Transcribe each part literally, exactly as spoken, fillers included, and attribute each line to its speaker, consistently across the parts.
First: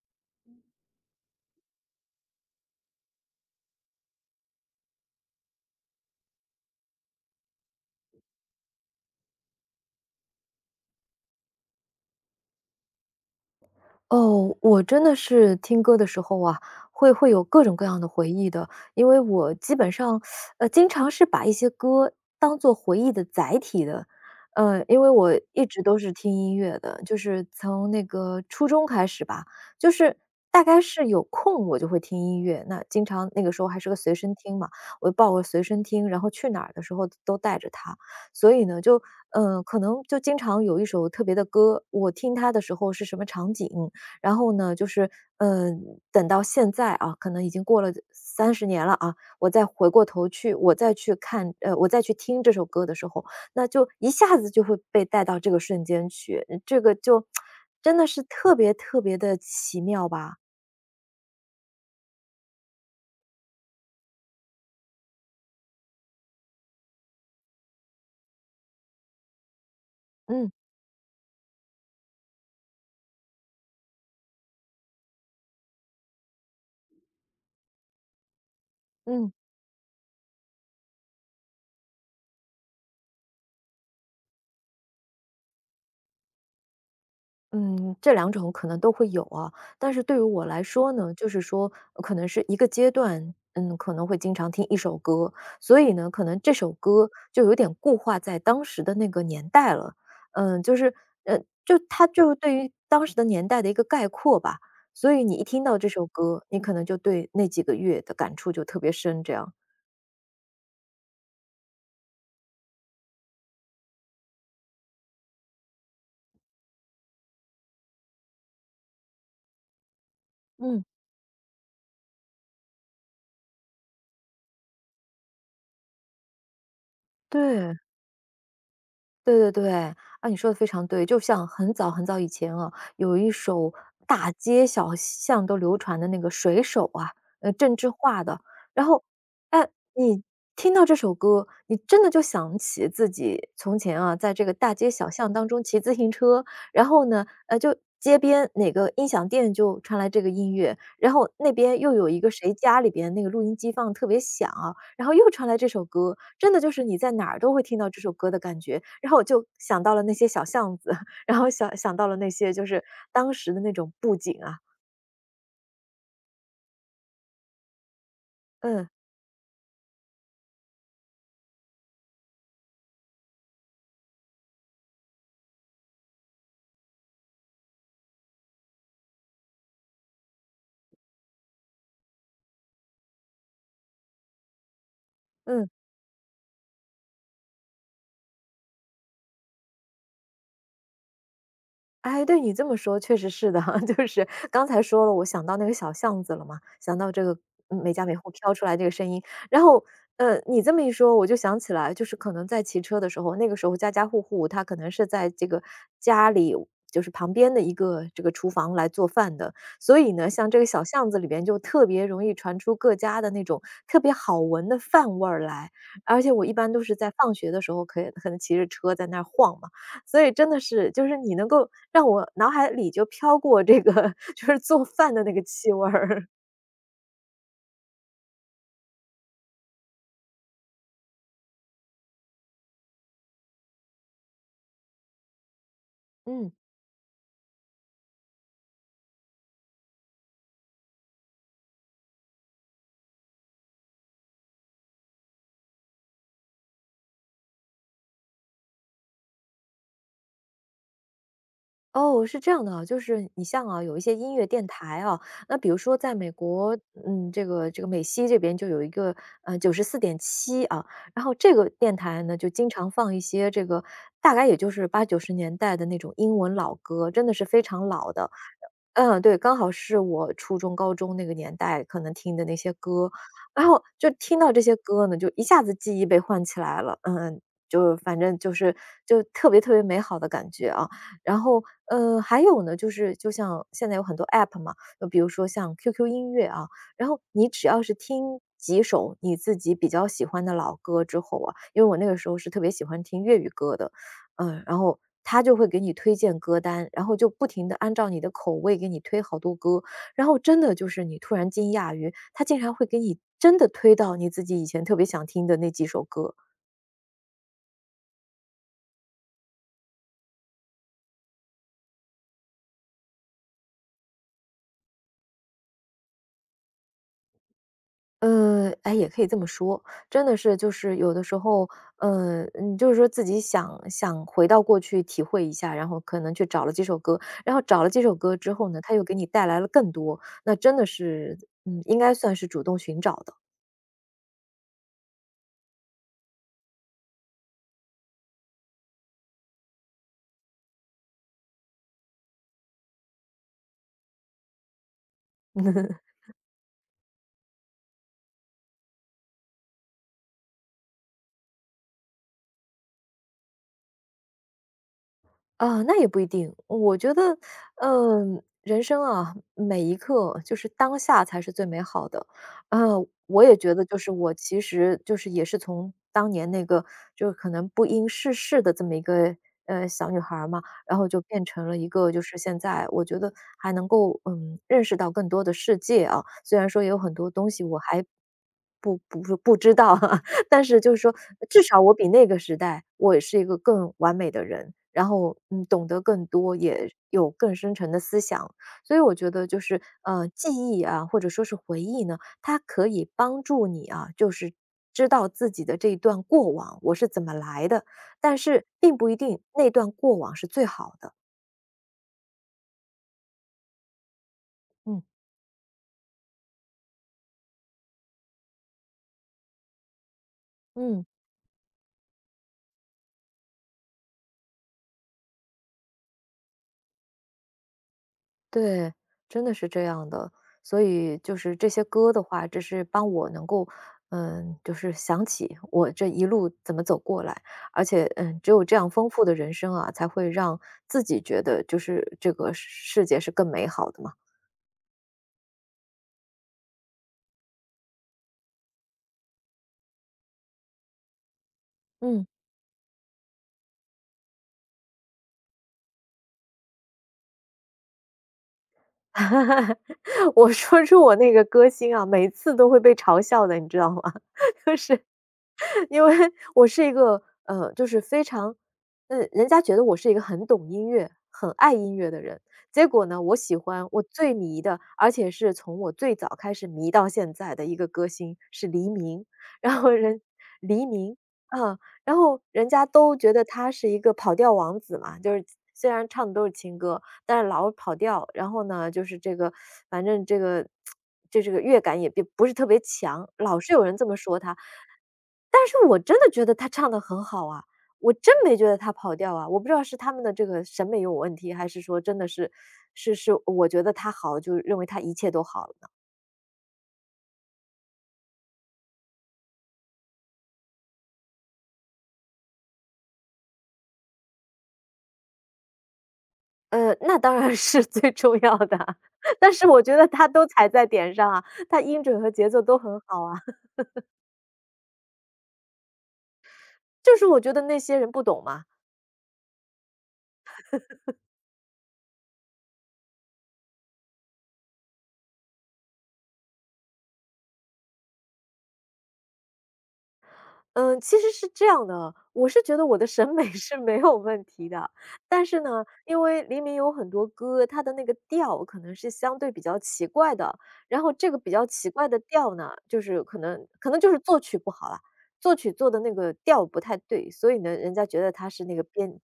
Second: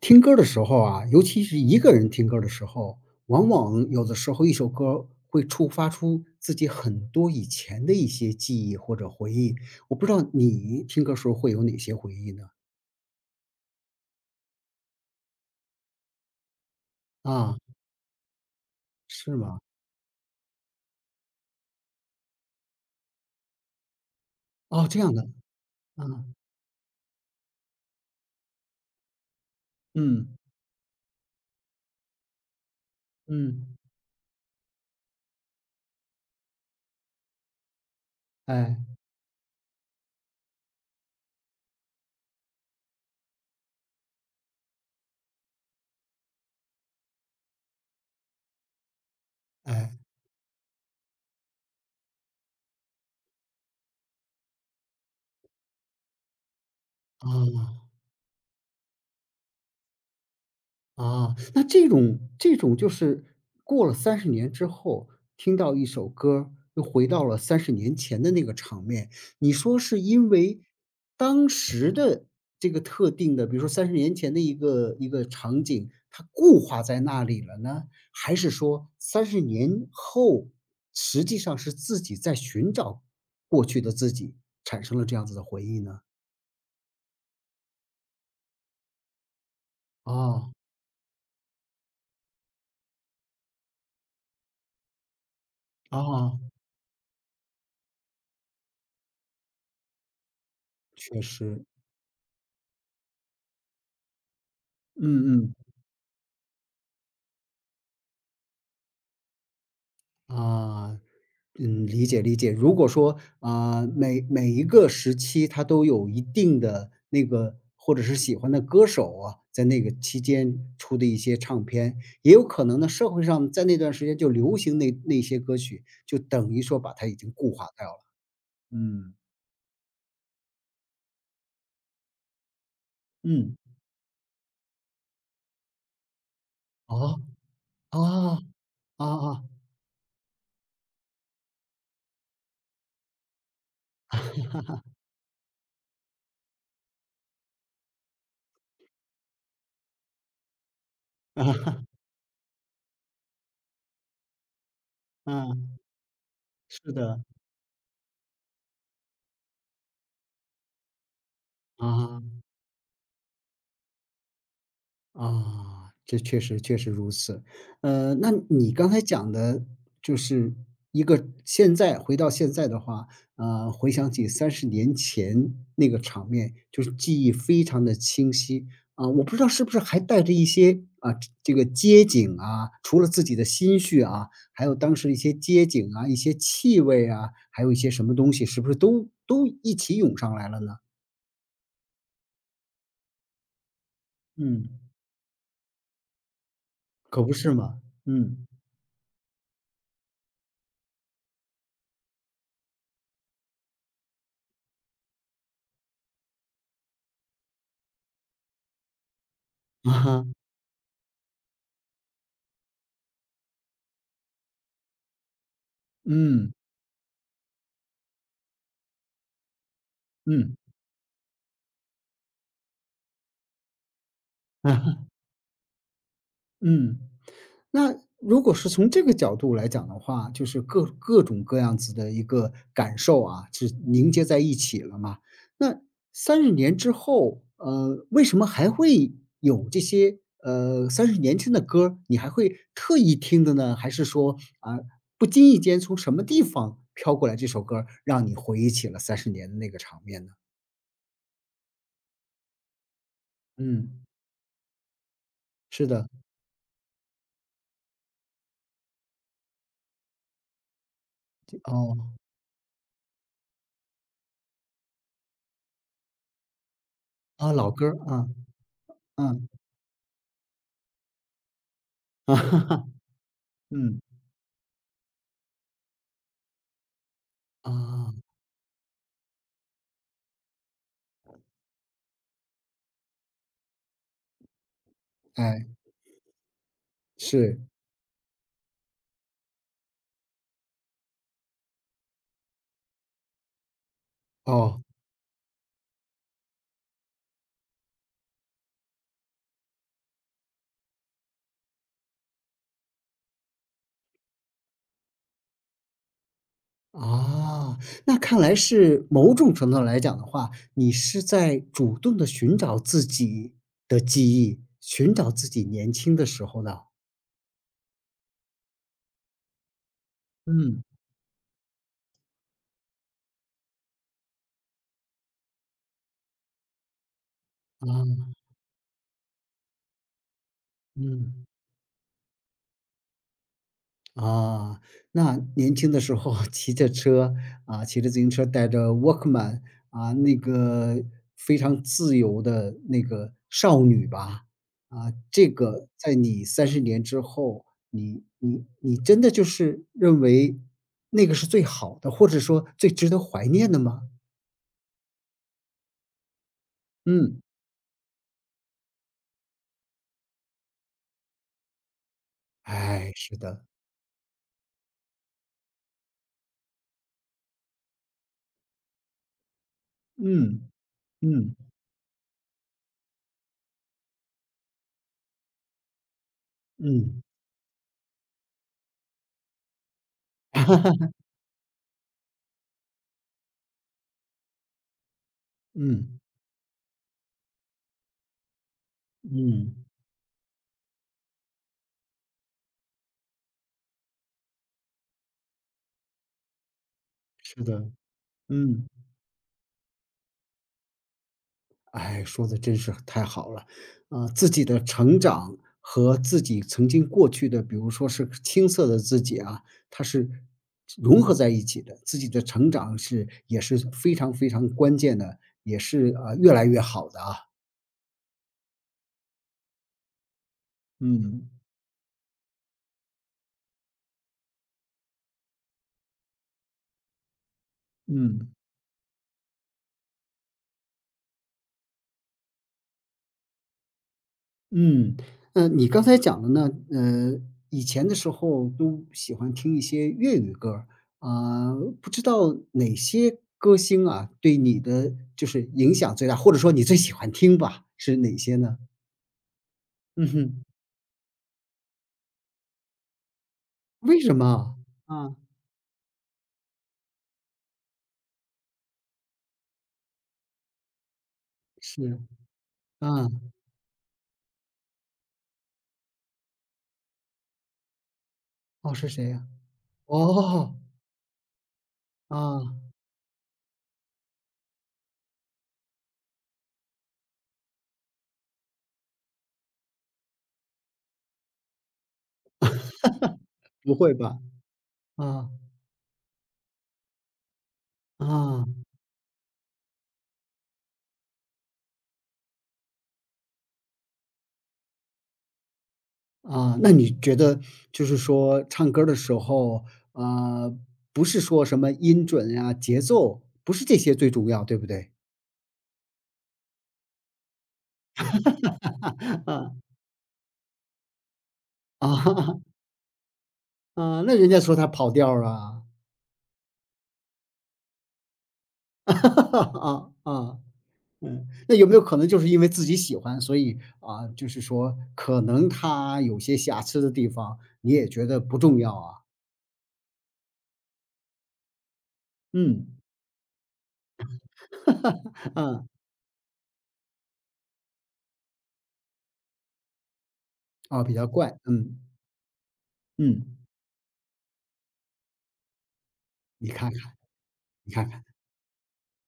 Speaker 1: 听歌儿的时候啊，尤其是一个人听歌儿的时候，往往有的时候一首歌儿会触发出自己很多以前的一些记忆或者回忆。我不知道你听歌时候会有哪些回忆呢？
Speaker 2: 哦，我真的是听歌的时候啊，会会有
Speaker 1: 啊，
Speaker 2: 各种各样的回忆的。因为
Speaker 1: 是
Speaker 2: 我
Speaker 1: 吗？
Speaker 2: 基本上，呃，经常是把一些歌当做回忆的载体的。呃，
Speaker 1: 哦，
Speaker 2: 因
Speaker 1: 这
Speaker 2: 为
Speaker 1: 样的。
Speaker 2: 我一直都
Speaker 1: 啊，
Speaker 2: 是听音乐的，就是从那个初中开始吧，就是
Speaker 1: 嗯，
Speaker 2: 大概是有空我就会听音乐。那经常那个时候
Speaker 1: 嗯，
Speaker 2: 还是个随身听嘛，我就抱个随身听，然后去哪儿的时候都带着它。所以
Speaker 1: 哎，
Speaker 2: 呢，就嗯、呃可能就经常有一首特别的歌，我听它的时候是什么场景。然后呢，就是，嗯，等到现在啊，可能已经过了三十年了啊，我再回
Speaker 1: 哎，
Speaker 2: 过头去，我再去看呃，我再去听这首歌的时候，那就一下子就会被带到这个瞬间去。嗯这个就
Speaker 1: 啊。
Speaker 2: 真的是特别特别的奇妙吧。
Speaker 1: 啊，那这种这种就是过了三十年之后，听到一首歌儿，又回到了三十年前的那个场面，你说是因
Speaker 2: 嗯，
Speaker 1: 为当时的这个特定的，比如说三十年前的一个一个场景，它固化在那里了呢？还是说三
Speaker 2: 嗯。
Speaker 1: 十年后，实际上是自己在寻找过去的自己，产生了这样子的回忆呢？
Speaker 2: 嗯，这两种可能都会有啊。但是对于我
Speaker 1: 啊
Speaker 2: 来说呢，就是说呃可能是一个阶段，嗯，可能会经常听一首歌，所以呢，可能
Speaker 1: 啊，
Speaker 2: 这首歌就有点固化在当时的那个年代了。嗯，就是
Speaker 1: 确
Speaker 2: 呃，
Speaker 1: 实，
Speaker 2: 就它就对于当时的年代的一个概括吧，所
Speaker 1: 嗯
Speaker 2: 以你一听
Speaker 1: 嗯。
Speaker 2: 到这首歌，你可能就对那几个月的感触就特别深这样。
Speaker 1: 啊，嗯，理解理解。如果说啊，每每一个时期它都有一定的那个或者是喜欢的歌手啊，在那个期间
Speaker 2: 嗯，
Speaker 1: 出的一些唱片，也有可能呢，社会上在那段时间就流行那那些歌曲，就等于说把它已经固化
Speaker 2: 对。
Speaker 1: 掉了。嗯，
Speaker 2: 对对对，啊，你说的非常对。就像很早很早以前啊，有一
Speaker 1: 嗯，
Speaker 2: 首大街小巷都流传的那个《水手》啊，
Speaker 1: 哦，
Speaker 2: 呃，郑智
Speaker 1: 哦，
Speaker 2: 化的。然后，
Speaker 1: 哦哦，
Speaker 2: 哎，你听到这首歌，你真的就想起自己从前啊，在这个大街小巷当中骑自行车。然后呢，呃，就街边哪个音响店就传来这个音乐，然后那边又有一个谁家里边那个录音机放得特别响啊，然后又传来这
Speaker 1: 嗯，
Speaker 2: 首歌，真的就是
Speaker 1: 是
Speaker 2: 你在
Speaker 1: 的，
Speaker 2: 哪儿都会听到这首歌的感觉。然后我就想到了那些小巷子，然后想想到了那
Speaker 1: 啊。
Speaker 2: 些就是当时的那种布景啊。
Speaker 1: 啊，这确实确实如此。呃，那你刚
Speaker 2: 嗯
Speaker 1: 才讲的就是一个现在回到现在的话，呃，回想起三十年前那个场面，就是记忆非常的清晰。啊，我不知道是不是还带着一些，啊，这个街景啊，除了自己的心绪啊，还有当时一些街
Speaker 2: 嗯。
Speaker 1: 景啊、一些气味啊，还有一些什么东西，是不是都都一起涌上来了呢？
Speaker 2: 哎，对，你这么说确实是的 就是刚
Speaker 1: 嗯，
Speaker 2: 才说了，我想到那个小巷子了嘛，想到这
Speaker 1: 可不
Speaker 2: 个
Speaker 1: 是嘛，
Speaker 2: 嗯每家每户
Speaker 1: 嗯，
Speaker 2: 飘出来这个声音。然后呃，你这么一说，我就想起来，就是可能在骑车的时候，那个时候家家户户他可能是在这个家里，就是旁边的一个这个厨房来做饭的。
Speaker 1: 啊
Speaker 2: 所以
Speaker 1: 哈，
Speaker 2: 呢，像这个小巷子里边就特别容易传出各家的那种特别好闻的饭味儿来。而且我一
Speaker 1: 嗯，
Speaker 2: 般都是在放学的时候，可以可能骑着车在那儿晃嘛，所以真
Speaker 1: 嗯。
Speaker 2: 的是，就是你能够让我脑海里就飘过这个 就是
Speaker 1: 啊，
Speaker 2: 做饭的那个气味儿。
Speaker 1: 嗯，那如果是从这个角度来讲的话，就是各各种各样子的一个感受啊，是凝结在一起了嘛。那三
Speaker 2: 嗯，
Speaker 1: 十年之后，呃，为什么还会有这些，呃三十年前的歌儿，你还会特意听的呢？还是说，啊，不经意间从什么地方飘过来这首歌儿，让你回忆起了三十年的那个场面呢？
Speaker 2: 哦，是这样的啊，就是你像啊，有一
Speaker 1: 嗯，
Speaker 2: 些音乐电台啊，那比如
Speaker 1: 是
Speaker 2: 说
Speaker 1: 的，
Speaker 2: 在美国，嗯，这个这个美西这边就有一个呃九十四点七啊。然后这个电
Speaker 1: 哦，
Speaker 2: 台呢就经常放一些这个大概也就是八九十年代的那种英文老歌，真的是
Speaker 1: 啊，
Speaker 2: 非
Speaker 1: 老歌
Speaker 2: 常
Speaker 1: 儿，
Speaker 2: 老
Speaker 1: 啊，
Speaker 2: 的。嗯，对，
Speaker 1: 嗯
Speaker 2: 刚好是我初中、高中那个年代可能
Speaker 1: 啊，
Speaker 2: 听的那些 歌，然后
Speaker 1: 嗯，
Speaker 2: 就听到这些歌呢，就一下子记忆被唤起来了。嗯，就
Speaker 1: 啊。
Speaker 2: 反正就是就特别特别美好的感觉啊。然后，呃，还有呢，就是就像现在有很多 App 嘛，就比如说
Speaker 1: 哎，
Speaker 2: 像 Q Q 音乐啊，然后你
Speaker 1: 是，
Speaker 2: 只要是听几首你自己比较喜欢的老歌之后啊，因为我那个时候是特别喜欢听粤语歌的。嗯，然
Speaker 1: 哦，
Speaker 2: 后他就会给你推荐歌单，然后就不停的按照你的口味给你推好多歌，然后真的就是你突然惊讶于，他竟然会给你真的推到你自己以前特别想听的那几首歌。
Speaker 1: 啊，那看来是某种程度来讲的话，你是在主动的寻找自己的记忆，寻找自己年轻的时候的，
Speaker 2: 呃，哎，也可以这么说，真的是就
Speaker 1: 嗯，
Speaker 2: 是有的时候，呃，你就是说自己想想回到过去体会一下，然后可能去找了几首歌，然后找了几首
Speaker 1: 啊，
Speaker 2: 歌之后呢，他又给你带来了更多，那真的是，
Speaker 1: 嗯。
Speaker 2: 嗯，应该算是主动寻找的。
Speaker 1: 啊，那年轻的时候 骑着车，啊，骑着自行车带着 Walkman，啊，那个非常自由的那个少女吧，啊，这个 在你三十年之后，你你你真的就是认为那个是最好的，或者说最值得怀念的吗？
Speaker 2: 啊，那也不一定。我觉得，
Speaker 1: 嗯，
Speaker 2: 嗯、人生啊，每一刻就是当下才是最美好的。呃，
Speaker 1: 哎，是
Speaker 2: 我也
Speaker 1: 的，
Speaker 2: 觉得，就是我其实就是也是从当年那个就是可能不谙世事的这么一个呃小女孩儿嘛，
Speaker 1: 嗯，
Speaker 2: 然后就变
Speaker 1: 嗯，
Speaker 2: 成了一个就是现在我觉得还能够嗯认识到更多的世界啊。虽然说有很
Speaker 1: 嗯，
Speaker 2: 多东西我还不不不知道，但是就是说，至少我比那个时代，我是一个更完美的人。然后，嗯，懂得
Speaker 1: 嗯，
Speaker 2: 更多，也有更深沉的思想。所以我觉得就
Speaker 1: 嗯，
Speaker 2: 是，呃，记忆啊，或者说是回忆呢，它可以帮助你啊，就是知道自己的这一段过往，我是怎么
Speaker 1: 是
Speaker 2: 来的，
Speaker 1: 的，
Speaker 2: 但是
Speaker 1: 嗯。
Speaker 2: 并不一定那段过往是最好的。
Speaker 1: 哎，说的真是太好了。啊，自己的
Speaker 2: 嗯。
Speaker 1: 成长和自己曾经过去的，比如说是青涩的自己啊，它是
Speaker 2: 嗯。
Speaker 1: 融合在一起的。自己的成长是也是非常非常关键的，也是啊，呃，越来越好的啊。
Speaker 2: 对，真的是这样的。所以就
Speaker 1: 嗯，
Speaker 2: 是这些歌的话，只是帮我能够，嗯，就是想起我这一路怎么走过来。而且，嗯，只
Speaker 1: 嗯。
Speaker 2: 有这样丰富的人生啊，才会让自己觉得就是这个世界是更美好的嘛。
Speaker 1: 嗯，呃，你刚才讲的呢，呃，以前的时候都喜欢听一些粤语歌儿，啊，不知
Speaker 2: 嗯，
Speaker 1: 道哪些歌星啊，对你的就是影响最大，或者说你最喜欢听吧，是哪些呢？嗯
Speaker 2: 我
Speaker 1: 哼，
Speaker 2: 说出我那个歌星啊，每次都会被嘲笑的，你知道吗？
Speaker 1: 为什么？啊，
Speaker 2: 因为我是一个呃，就是非常，嗯，人家觉得我是一个很懂音乐、很爱音乐
Speaker 1: 是，
Speaker 2: 的人。结果呢，
Speaker 1: 啊，
Speaker 2: 我喜欢我最迷的，而且是从我最早开始迷到现在的一个歌星是黎
Speaker 1: 哦，是
Speaker 2: 明。
Speaker 1: 谁呀？
Speaker 2: 然后人
Speaker 1: 哦，
Speaker 2: 黎明，啊。然后人
Speaker 1: 啊，
Speaker 2: 家都觉得他是一个跑调王子嘛，就是虽然唱的都是情歌，但是老跑调。然后呢，就是这个，反正这个就这个乐感也并不是特别强，老是有
Speaker 1: 不
Speaker 2: 人这
Speaker 1: 会
Speaker 2: 么说
Speaker 1: 吧？
Speaker 2: 他。
Speaker 1: 啊，
Speaker 2: 但是我真的觉得他唱的很好啊，我真没觉得
Speaker 1: 啊。
Speaker 2: 他跑调啊。我不知道是他们的这个审美有问题，还是说真的是是是我觉得他好，就认为他一切都好了。
Speaker 1: 啊，那你觉得就是说唱歌儿的时候，呃，不是说什么音准呀、节奏，不是这些最重要，对不对？
Speaker 2: 呃，那当然是最重要的啊 但是
Speaker 1: 啊
Speaker 2: 我觉得他都踩在点上啊，他音
Speaker 1: 啊，
Speaker 2: 准和节奏都很好啊，
Speaker 1: 那人家说他跑调儿啊，
Speaker 2: 就是我觉得那些人不懂嘛。
Speaker 1: 啊啊，嗯，那有没有可能就是因为自己喜欢，所以啊，就是说可能他有些瑕疵的地方，你也觉得不重要啊？
Speaker 2: 嗯，其实是这样的，我是觉得
Speaker 1: 嗯，
Speaker 2: 我的审美 是没有问题的。但是呢，
Speaker 1: 嗯
Speaker 2: 因为黎明有很多歌，他的那个调可能是相对比较奇怪的，
Speaker 1: 啊，
Speaker 2: 然
Speaker 1: 哦
Speaker 2: 后
Speaker 1: 比较
Speaker 2: 这个
Speaker 1: 怪，
Speaker 2: 比较奇
Speaker 1: 嗯
Speaker 2: 怪的调呢，就是可
Speaker 1: 嗯，
Speaker 2: 能可能就是作曲不好了，作曲做的那个调
Speaker 1: 你
Speaker 2: 不
Speaker 1: 看
Speaker 2: 太
Speaker 1: 看，
Speaker 2: 对，所以呢，人
Speaker 1: 你
Speaker 2: 家
Speaker 1: 看
Speaker 2: 觉
Speaker 1: 看。
Speaker 2: 得他是那个编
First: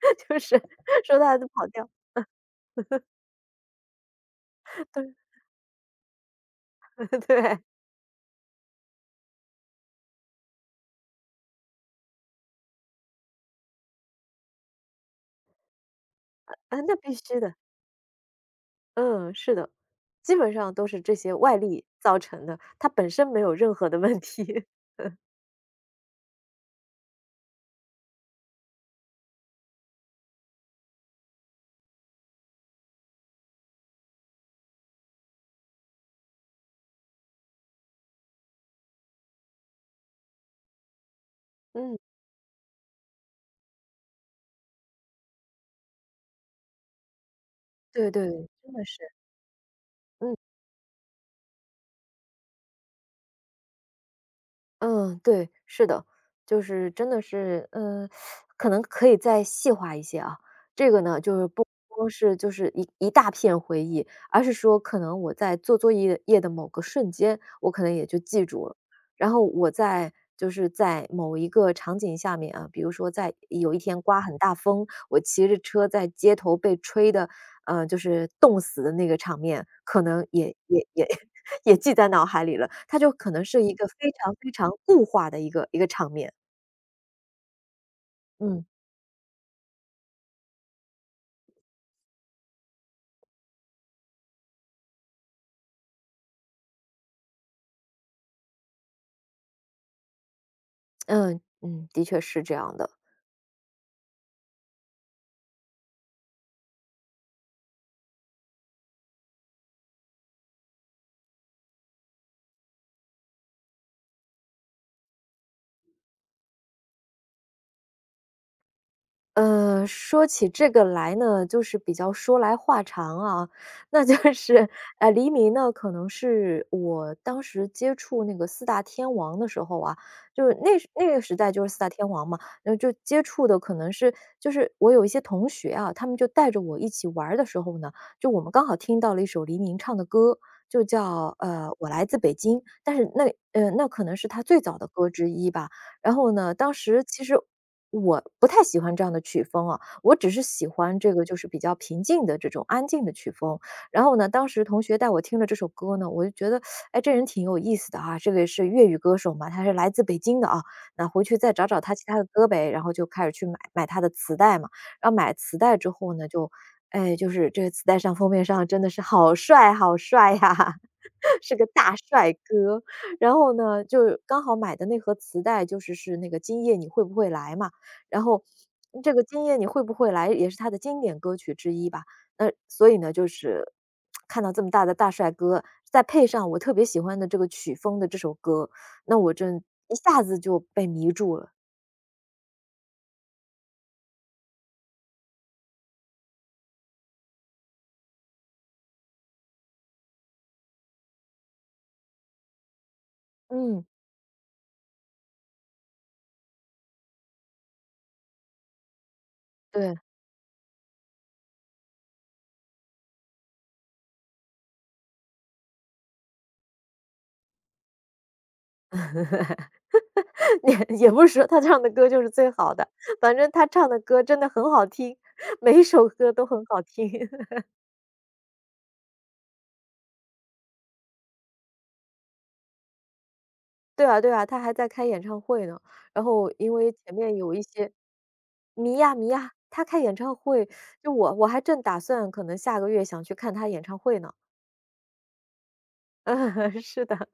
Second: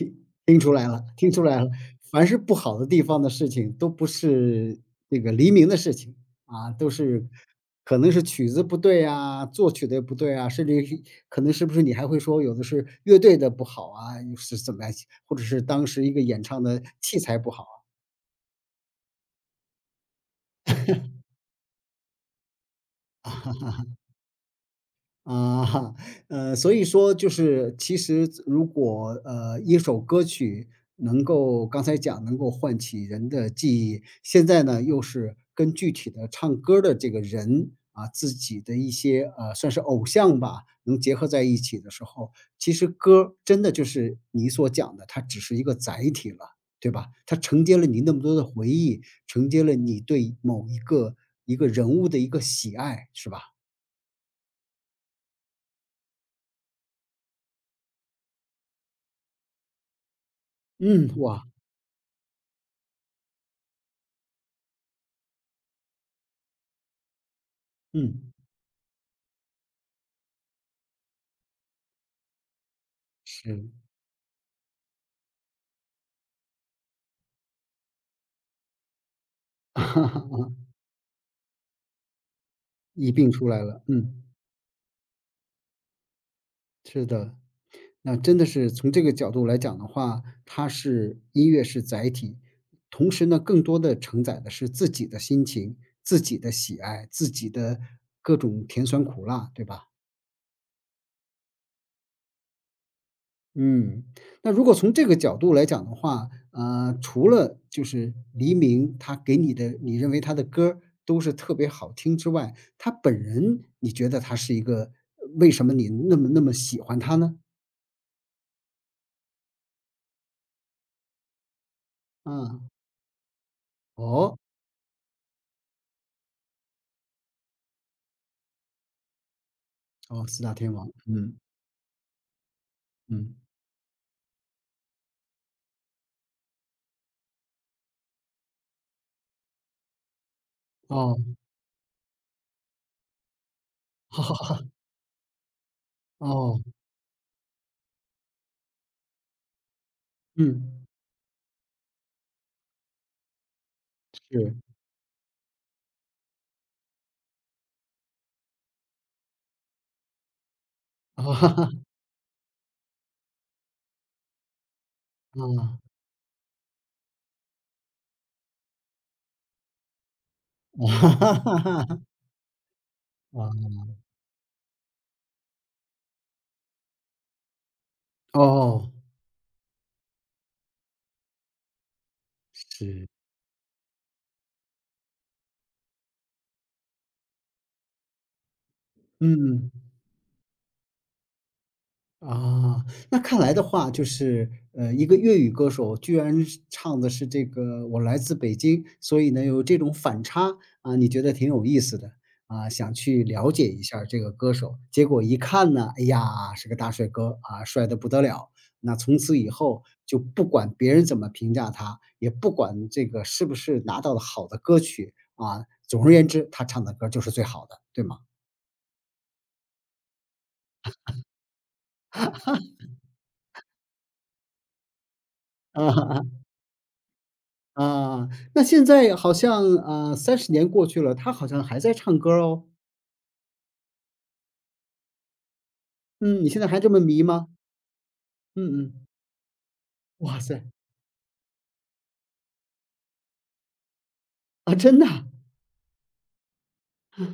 Speaker 2: 就
Speaker 1: 听
Speaker 2: 是
Speaker 1: 出来了，
Speaker 2: 说
Speaker 1: 听
Speaker 2: 他
Speaker 1: 出
Speaker 2: 的
Speaker 1: 来
Speaker 2: 跑
Speaker 1: 了，
Speaker 2: 调。
Speaker 1: 凡是不好的地方的事情都不是那 个黎明的事情，啊，都 是
Speaker 2: 对，
Speaker 1: 可能是曲子不对啊，作曲的不对啊，甚至于可能是不是你还会说有的是乐队的不好啊，又是怎么样，或者是当时一个演唱
Speaker 2: 啊，
Speaker 1: 的
Speaker 2: 那必
Speaker 1: 器材
Speaker 2: 须
Speaker 1: 不
Speaker 2: 的，
Speaker 1: 好啊
Speaker 2: 嗯，是的，基本上都是这些外力造成的，它本身没有任何的问题。
Speaker 1: 啊，哈，呃，所以说就是其实如果，呃，一首歌曲能够刚才讲能够唤起人的记忆，现在呢，又是跟具体的唱歌儿的这个人，啊，自己的一些，呃，算是偶像吧，能结合在一起的
Speaker 2: 嗯，
Speaker 1: 时候，其实歌儿真的就是你所讲的，它只是一个载体了，对吧？它承接了你
Speaker 2: 对
Speaker 1: 那
Speaker 2: 对，
Speaker 1: 么多的回
Speaker 2: 真的是，
Speaker 1: 忆，承接了你
Speaker 2: 嗯。
Speaker 1: 对某一个一个人物的一个喜爱，是吧？
Speaker 2: 嗯，对，是的，就是真的是，嗯，可能可以再细化一些啊。这个
Speaker 1: 嗯，
Speaker 2: 呢，就
Speaker 1: 哇，
Speaker 2: 是不光是就是一一大片回忆，而是说可能我在做作业业的某个瞬间，我可能也就
Speaker 1: 嗯。
Speaker 2: 记住了。然后我在就是在某一个场景下面啊，比如说在
Speaker 1: 是，
Speaker 2: 有一天刮很大风，我骑着车在街头被吹的，呃，就是冻死的那个场面，可能也 也也 也记在脑海里了。它就
Speaker 1: 一
Speaker 2: 可
Speaker 1: 并
Speaker 2: 能
Speaker 1: 出来
Speaker 2: 是一
Speaker 1: 了，
Speaker 2: 个非
Speaker 1: 嗯，
Speaker 2: 常非常固化的一个一个场面。
Speaker 1: 是的。那真的
Speaker 2: 嗯
Speaker 1: 是从这个角度来讲的话，它是音乐是载体，同时呢，更多的承载的是自己的心情、自己的喜爱、自己的各种甜酸苦辣，对吧？
Speaker 2: 嗯嗯，的确是这样的。
Speaker 1: 嗯，那如果从这个角度来讲的话，呃，除了就是黎明他给你的，你认为他的歌儿都是特别好听之外，他本人你觉得他是一个呃为什么你那么那么喜欢他呢？
Speaker 2: 呃，说起这个来呢，就是比较说来
Speaker 1: 啊，
Speaker 2: 话长啊，那就
Speaker 1: 哦，
Speaker 2: 是，呃，黎明呢，可能是我当时接触那个四大天王的时候啊，
Speaker 1: 哦，四
Speaker 2: 就
Speaker 1: 大
Speaker 2: 是
Speaker 1: 天
Speaker 2: 那时
Speaker 1: 王，
Speaker 2: 那个时
Speaker 1: 嗯
Speaker 2: 代就是四大天王嘛，然后就接
Speaker 1: 嗯，
Speaker 2: 触的可能是就是我有一些同学啊，他们就带着我一起玩儿的时候呢，就我们刚好听到了一首黎明唱的歌，就叫，
Speaker 1: 哦，
Speaker 2: 呃，《我来自北京》，但是那呃，那可 能
Speaker 1: 哈
Speaker 2: 是
Speaker 1: 哈
Speaker 2: 他最
Speaker 1: 哈，
Speaker 2: 早的歌之一吧。然后呢，
Speaker 1: 哦，
Speaker 2: 当时其实我不太喜欢这样的曲风啊，我只是喜
Speaker 1: 嗯，
Speaker 2: 欢这个就是比较平静的这种安静的曲风。然后呢，当
Speaker 1: 是，
Speaker 2: 时同学带我听了这首歌呢，我就觉得，哎，这人挺有意思的啊，这个也是粤语歌手嘛，他是来自北京的啊，那 回
Speaker 1: 啊
Speaker 2: 去
Speaker 1: 哈
Speaker 2: 再找找
Speaker 1: 哈
Speaker 2: 他其他的歌呗。然后就开始去买买他的磁带嘛，然后买磁带
Speaker 1: 啊
Speaker 2: 之后呢，就，哎，就是这个磁带上封面上真的是好帅好帅呀、是个大 帅哥，然
Speaker 1: 啊，
Speaker 2: 后呢，就刚好买的那盒磁带就是是那个今夜你会不会来嘛，然后
Speaker 1: 哦，
Speaker 2: 这个今夜你会不会来也是他的经典歌曲之一吧。那所以
Speaker 1: 是，
Speaker 2: 呢，就是看到这么大的大帅哥，再配上我特别喜欢的这个曲风的这首歌，那我真
Speaker 1: 嗯。
Speaker 2: 一下子就被迷住了。
Speaker 1: 啊，那看来的话，就是，呃，一个粤语歌手居然是唱的是这个"我来自北京"，所以呢，有这种反差，啊，你觉得挺有意思的，啊，想去了解一
Speaker 2: 嗯，
Speaker 1: 下儿这个歌手，结果一看呢，哎呀，是个大帅哥，啊，帅得不得了。那从此以后
Speaker 2: 对，
Speaker 1: 就不管别人怎么评价他，也不管这个是不是拿到了好的歌曲，啊，总而言之，他唱的歌儿就是最好的，对吗？
Speaker 2: 也也不是说他唱的歌就是最好的，反正他唱的歌真的很好听，每 一首歌
Speaker 1: 啊。
Speaker 2: 都很好听。
Speaker 1: 啊，那现在好像，啊三十年过去了，他好像还在唱歌儿哦。
Speaker 2: 对啊对啊，他还在开演唱会呢。然
Speaker 1: 嗯，你
Speaker 2: 后
Speaker 1: 现在
Speaker 2: 因
Speaker 1: 还这
Speaker 2: 为
Speaker 1: 么
Speaker 2: 前
Speaker 1: 迷
Speaker 2: 面
Speaker 1: 吗？
Speaker 2: 有一些
Speaker 1: 嗯
Speaker 2: 迷
Speaker 1: 嗯，
Speaker 2: 呀迷呀，他开演唱
Speaker 1: 哇塞，
Speaker 2: 会，就我我还正打算可能下个月想去看他演唱会呢。
Speaker 1: 啊，真的啊
Speaker 2: 嗯，是的。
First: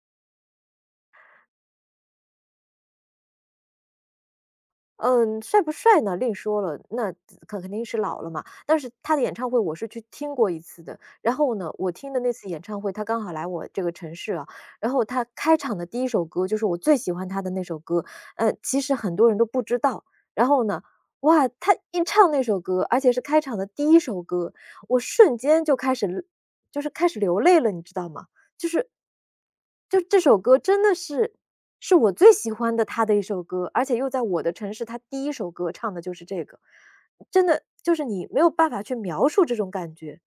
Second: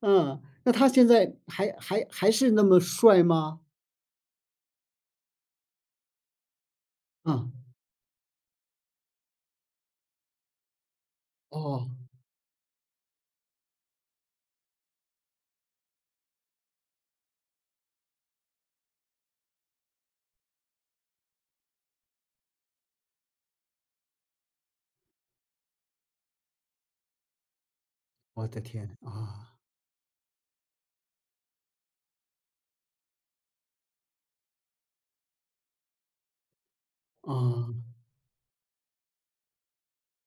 Speaker 1: 嗯，那他现在还还还是那么帅吗？
Speaker 2: 嗯，帅不帅呢？另说了，那
Speaker 1: 啊，
Speaker 2: 肯肯定是老了嘛。但是他的演唱会我是去听过一次的，然后呢，
Speaker 1: 哦，
Speaker 2: 我听的那次演唱会，他刚好来我这个城市啊，然后他开场的第一首歌就是我最喜欢他的那首歌，嗯，其实很多人都不知道。然后呢，哇，他一唱那首歌，而且是开场的第一首歌，我瞬间就开始就是开始流泪了，你知道吗？
Speaker 1: 我的
Speaker 2: 就是
Speaker 1: 天，啊，
Speaker 2: 就这首歌真的是是我最喜欢的他的一首歌，而且又在我的城市，他第一首歌唱的就是这个。真的
Speaker 1: 啊，
Speaker 2: 就是你没有办法去描述这种感觉。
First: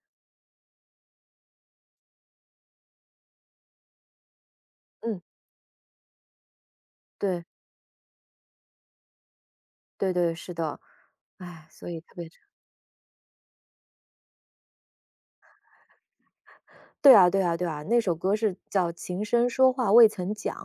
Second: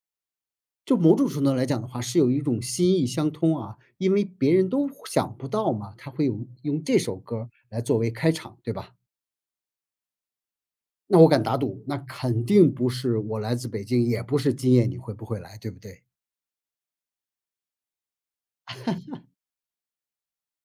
Speaker 1: 就某种程度来讲的话，是有一种心意相通啊，因为别人都
Speaker 2: 嗯，
Speaker 1: 想不到嘛，他会有用这首歌
Speaker 2: 对，
Speaker 1: 儿来作为开场，对吧？
Speaker 2: 对对，是的。
Speaker 1: 那我敢打
Speaker 2: 哎，
Speaker 1: 赌，
Speaker 2: 所
Speaker 1: 那
Speaker 2: 以特别
Speaker 1: 肯定不是《我来自北京》，也不是《今夜你会不会来》，对不对？
Speaker 2: 对啊对啊对啊，那首歌是叫《琴声说话未曾讲》。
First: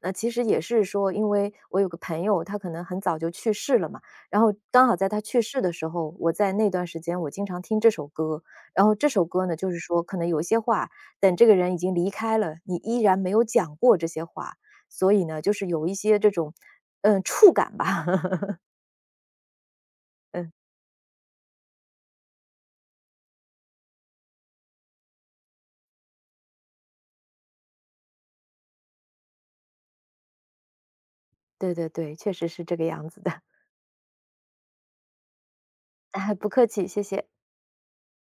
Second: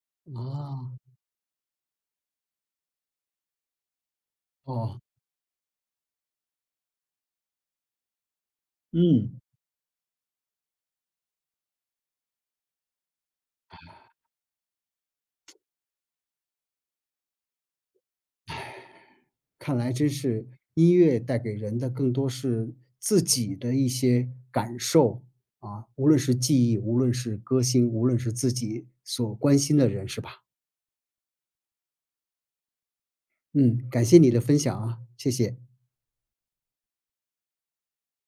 Speaker 2: 那其实也是
Speaker 1: 啊，
Speaker 2: 说，因为我有个朋友，他可能很早就去世了嘛，然后刚好
Speaker 1: 哦，
Speaker 2: 在他去世的时候，我在那段时间我经常听这首歌。然后这首
Speaker 1: 嗯，
Speaker 2: 歌呢，就是说可能有一些话，等这个人已经离开了，你依然没有讲过这些话，所以呢，就是有一些这种，嗯，触感吧。
Speaker 1: 看来真是
Speaker 2: 嗯，
Speaker 1: 音乐带给人的更多是自己的一些感受啊，无论是记忆，无论是歌星，无论是自己所关心的人，是吧？
Speaker 2: 对对对，确实是这个样子的。
Speaker 1: 嗯，感谢你的分享啊，谢谢。
Speaker 2: 哎，不客气，谢谢。